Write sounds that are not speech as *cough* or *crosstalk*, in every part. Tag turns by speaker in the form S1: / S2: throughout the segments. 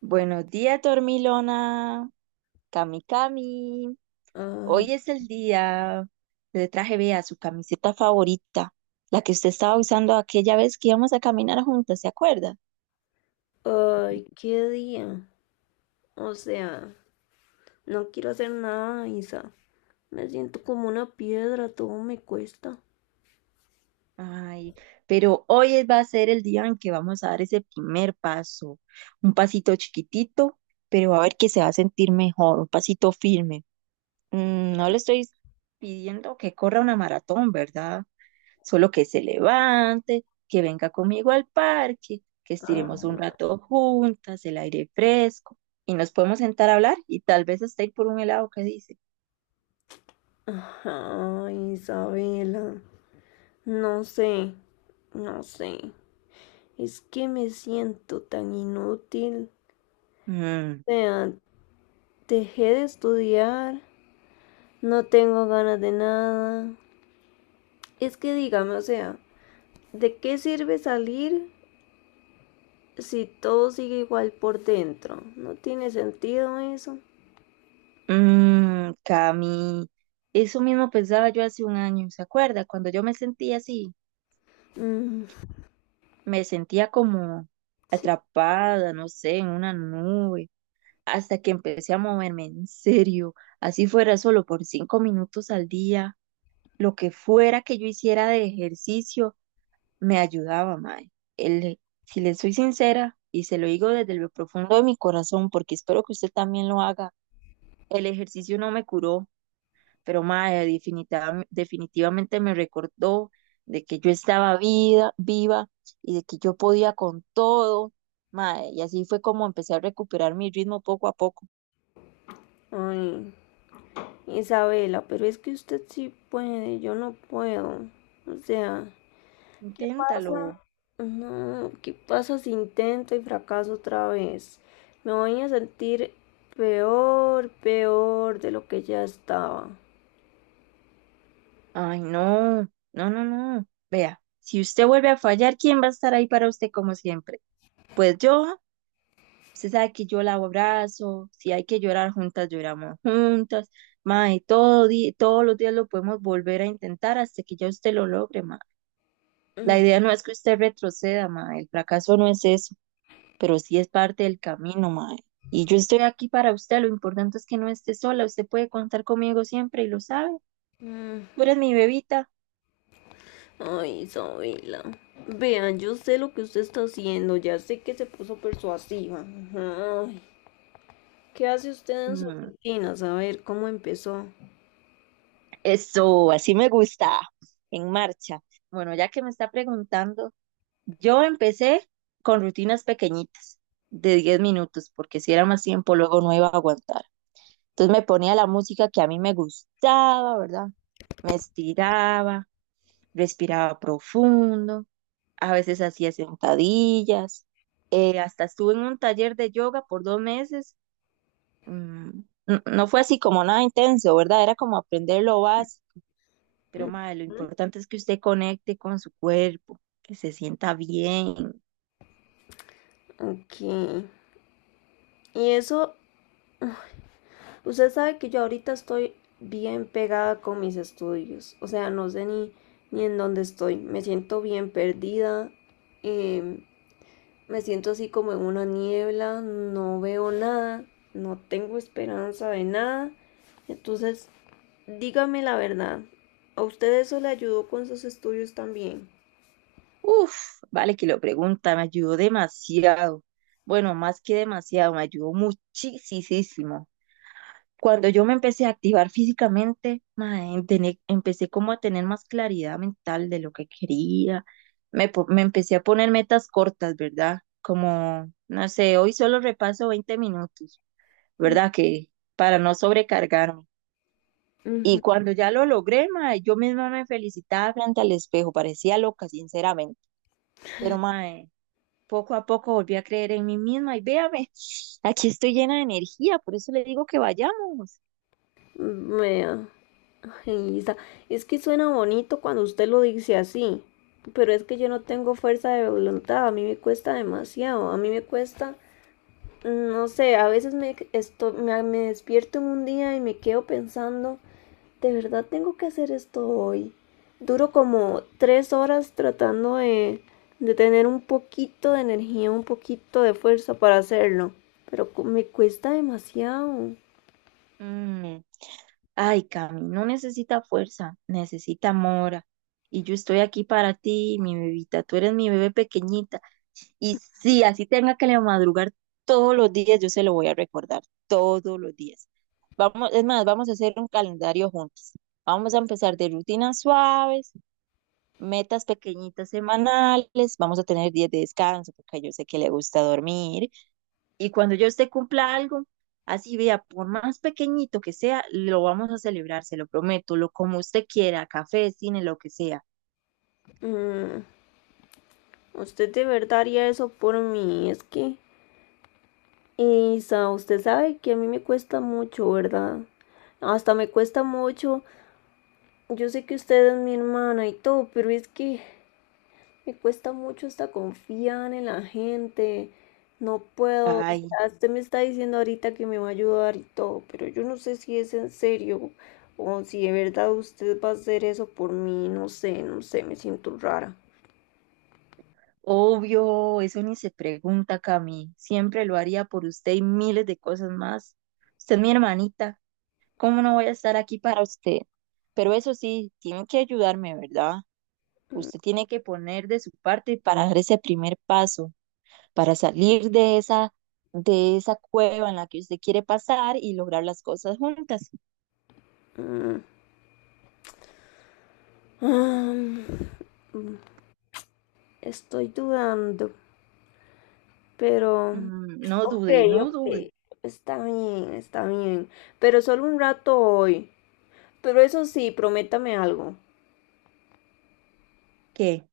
S1: Buenos días, Dormilona, Cami Cami.
S2: Ah,
S1: Hoy es el día. Le traje, vea, su camiseta favorita, la que usted estaba usando aquella vez que íbamos a caminar juntas, ¿se acuerda?
S2: ay, qué día. O sea, no quiero hacer nada, Isa. Me siento como una piedra, todo me cuesta.
S1: Ay, pero va a ser el día en que vamos a dar ese primer paso. Un pasito chiquitito, pero va a ver que se va a sentir mejor, un pasito firme. No le estoy pidiendo que corra una maratón, ¿verdad? Solo que se levante, que venga conmigo al parque, que estiremos
S2: Ah,
S1: un rato juntas, el aire fresco, y nos podemos sentar a hablar y tal vez hasta ir por un helado que dice.
S2: ajá, Isabela. No sé, no sé. Es que me siento tan inútil. O
S1: Mmm,
S2: sea, dejé de estudiar, no tengo ganas de nada. Es que dígame, o sea, ¿de qué sirve salir si todo sigue igual por dentro? No tiene sentido eso.
S1: Cami, eso mismo pensaba yo hace un año, ¿se acuerda? Cuando yo me sentía así,
S2: Mm,
S1: me sentía como
S2: sí.
S1: atrapada, no sé, en una nube, hasta que empecé a moverme en serio, así fuera solo por 5 minutos al día, lo que fuera que yo hiciera de ejercicio me ayudaba, mae. El, si le soy sincera, y se lo digo desde lo profundo de mi corazón, porque espero que usted también lo haga, el ejercicio no me curó, pero mae, definitivamente me recordó de que yo estaba vida, viva y de que yo podía con todo, mae, y así fue como empecé a recuperar mi ritmo poco a poco.
S2: Ay, Isabela, pero es que usted sí puede, yo no puedo. O sea, ¿qué
S1: Inténtalo.
S2: pasa? No, ¿qué pasa si intento y fracaso otra vez? Me voy a sentir peor, peor de lo que ya estaba.
S1: Ay, no, no, no, no. Vea, si usted vuelve a fallar, ¿quién va a estar ahí para usted como siempre? Pues yo, usted sabe que yo la abrazo, si hay que llorar juntas, lloramos juntas, mae, todos los días lo podemos volver a intentar hasta que ya usted lo logre, mae. La idea no es que usted retroceda, mae, el fracaso no es eso, pero sí es parte del camino, mae. Y yo estoy aquí para usted, lo importante es que no esté sola, usted puede contar conmigo siempre y lo sabe.
S2: Mm,
S1: Tú eres mi bebita.
S2: ay, Isabela. Vean, yo sé lo que usted está haciendo, ya sé que se puso persuasiva. Ay, ¿qué hace usted en su
S1: Mm,
S2: rutina? A ver, ¿cómo empezó?
S1: Eso, así me gusta, en marcha. Bueno, ya que me está preguntando, yo empecé con rutinas pequeñitas de 10 minutos, porque si era más tiempo, luego no iba a aguantar. Entonces me ponía la música que a mí me gustaba, ¿verdad? Me estiraba, respiraba profundo, a veces hacía sentadillas, hasta estuve en un taller de yoga por 2 meses. mm, no fue así como nada intenso, ¿verdad? Era como aprender lo básico, pero madre, lo importante es que usted conecte con su cuerpo, que se sienta bien.
S2: Ok. Y eso, usted sabe que yo ahorita estoy bien pegada con mis estudios. O sea, no sé ni en dónde estoy. Me siento bien perdida. em, Me siento así como en una niebla. No veo nada. No tengo esperanza de nada. Entonces, dígame la verdad. ¿A usted eso le ayudó con sus estudios también?
S1: Uf, vale que lo pregunta, me ayudó demasiado. Bueno, más que demasiado, me ayudó muchísimo. Cuando yo me empecé a activar físicamente, mae, empecé como a tener más claridad mental de lo que quería. Me empecé a poner metas cortas, ¿verdad? Como, no sé, hoy solo repaso 20 minutos,
S2: Mm,
S1: ¿verdad? Que para no sobrecargarme.
S2: ujú.
S1: Y cuando ya lo logré, mae, yo misma me felicitaba frente al espejo, parecía loca, sinceramente. Pero, mae, poco a poco volví a creer en mí misma y véame, aquí estoy llena de energía, por eso le digo que vayamos.
S2: Vea. Ay, Isa, es que suena bonito cuando usted lo dice así, pero es que yo no tengo fuerza de voluntad, a mí me cuesta demasiado, a mí me cuesta, no sé, a veces me despierto en un día y me quedo pensando, ¿de verdad tengo que hacer esto hoy? Duro como tres horas de tener un poquito de energía, un poquito de fuerza para hacerlo, pero me cuesta demasiado.
S1: Mm, Ay, Cami, no necesita fuerza, necesita mora. Y yo estoy aquí para ti, mi bebita, tú eres mi bebé pequeñita. Y sí, así tenga que le madrugar todos los días, yo se lo voy a recordar todos los días. Vamos, es más, vamos a hacer un calendario juntos. Vamos a empezar de rutinas suaves, metas pequeñitas semanales, vamos a tener días de descanso, porque yo sé que le gusta dormir, y cuando yo usted cumpla algo, así vea, por más pequeñito que sea, lo vamos a celebrar, se lo prometo, lo como usted quiera, café, cine, lo que sea.
S2: Mm, usted de verdad haría eso por mí, es que... Y, Isa, usted sabe que a mí me cuesta mucho, ¿verdad? Hasta me cuesta mucho. Yo sé que usted es mi hermana y todo, pero es que me cuesta mucho hasta confiar en la gente. No puedo. O
S1: Ay,
S2: sea, usted me está diciendo ahorita que me va a ayudar y todo, pero yo no sé si es en serio o si de verdad usted va a hacer eso por mí. No sé, me siento rara.
S1: obvio, eso ni se pregunta, Cami, siempre lo haría por usted y miles de cosas más. Usted es mi hermanita, ¿cómo no voy a estar aquí para usted? Pero eso sí, tiene que ayudarme, ¿verdad? Usted tiene que poner de su parte para dar ese primer paso, para salir de esa cueva en la que usted quiere pasar y lograr las cosas juntas.
S2: Ah, estoy dudando. Pero,
S1: No
S2: ok,
S1: dude, no
S2: ok,
S1: dude.
S2: está bien, está bien. Pero solo un rato hoy. Pero eso sí, prométame algo.
S1: ¿Qué?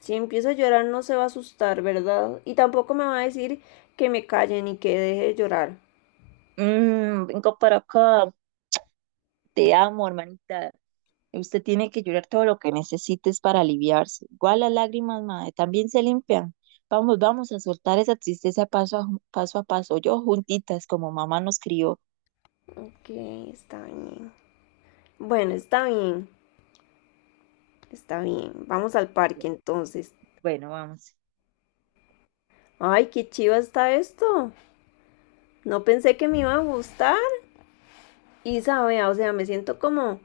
S2: Si empieza a llorar no se va a asustar, ¿verdad? Y tampoco me va a decir que me calle ni que deje de llorar.
S1: Vengo para acá. Te amo, hermanita. Usted tiene que llorar todo lo que necesites para aliviarse. Igual las lágrimas, madre, también se limpian. Vamos, vamos a soltar esa tristeza paso a paso, a paso yo juntitas, como mamá nos crió.
S2: Ok, está bien. Bueno, está bien, está bien. Vamos al parque entonces.
S1: Bueno, vamos.
S2: Ay, qué chiva está esto. No pensé que me iba a gustar. Y sabe, o sea,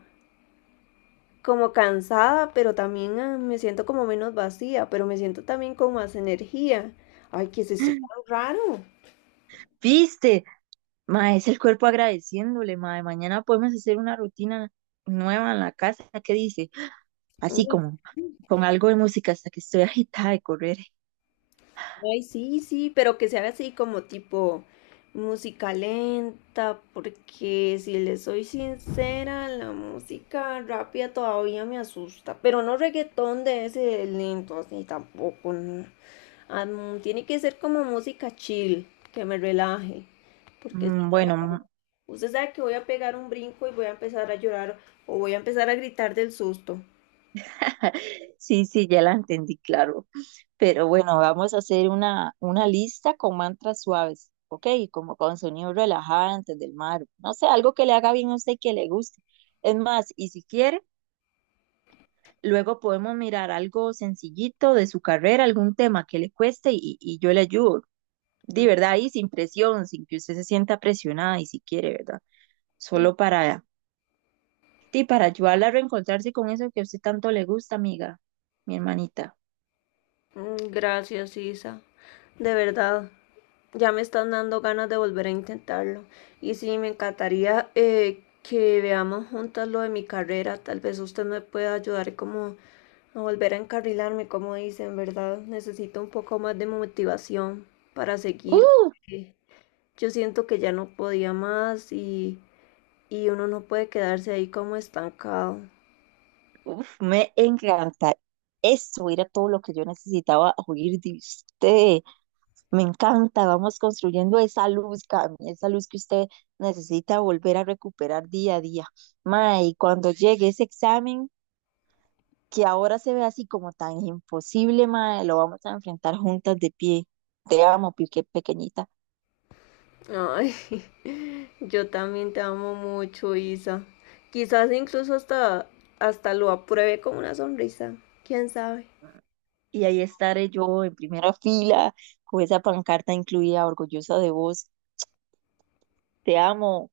S2: como cansada, pero también ah, me siento como menos vacía, pero me siento también con más energía. Ay, ¿qué es esto tan raro?
S1: ¿Viste? Ma, es el cuerpo agradeciéndole, ma. Mañana podemos hacer una rutina nueva en la casa, ¿qué dice? Así
S2: Uy,
S1: como con algo de música hasta que estoy *laughs* agitada de correr.
S2: ay, sí, sí, pero que sea así como tipo música lenta, porque si le soy sincera, la música rápida todavía me asusta, pero no reggaetón de ese lento así tampoco. No. Ah, mm, tiene que ser como música chill, que me relaje, porque
S1: Bueno,
S2: usted sabe que voy a pegar un brinco y voy a empezar a llorar o voy a empezar a gritar del susto.
S1: *laughs* sí, sí, ya la entendí, claro. Pero bueno, vamos a hacer una lista con mantras suaves, ¿ok? Como con sonidos relajantes del mar. No sé, algo que le haga bien a usted y que le guste. Es más, y si quiere, luego podemos mirar algo sencillito de su carrera, algún tema que le cueste y yo le ayudo. De verdad, y sin presión, sin que usted se sienta presionada y si quiere, ¿verdad? Solo para, sí, para ayudarla a reencontrarse con eso que a usted tanto le gusta, amiga, mi hermanita.
S2: Mm, gracias, Isa. De verdad, ya me están dando ganas de volver a intentarlo. Y sí, me encantaría que veamos juntas lo de mi carrera. Tal vez usted me pueda ayudar como a volver a encarrilarme, como dicen, ¿verdad? Necesito un poco más de motivación para seguir.
S1: ¡Uh!
S2: Porque yo siento que ya no podía más y uno no puede quedarse ahí como estancado.
S1: Uf, me encanta. Eso era todo lo que yo necesitaba oír de usted. Me encanta. Vamos construyendo esa luz, Cami, esa luz que usted necesita volver a recuperar día a día. Mae, y cuando llegue ese examen, que ahora se ve así como tan imposible, mae, lo vamos a enfrentar juntas de pie. Te amo, pique pequeñita.
S2: Ay, *laughs* yo también te amo mucho, Isa. Quizás incluso hasta lo apruebe con una sonrisa. ¿Quién sabe?
S1: Y ahí estaré yo en primera fila con esa pancarta incluida, orgullosa de vos. Te amo.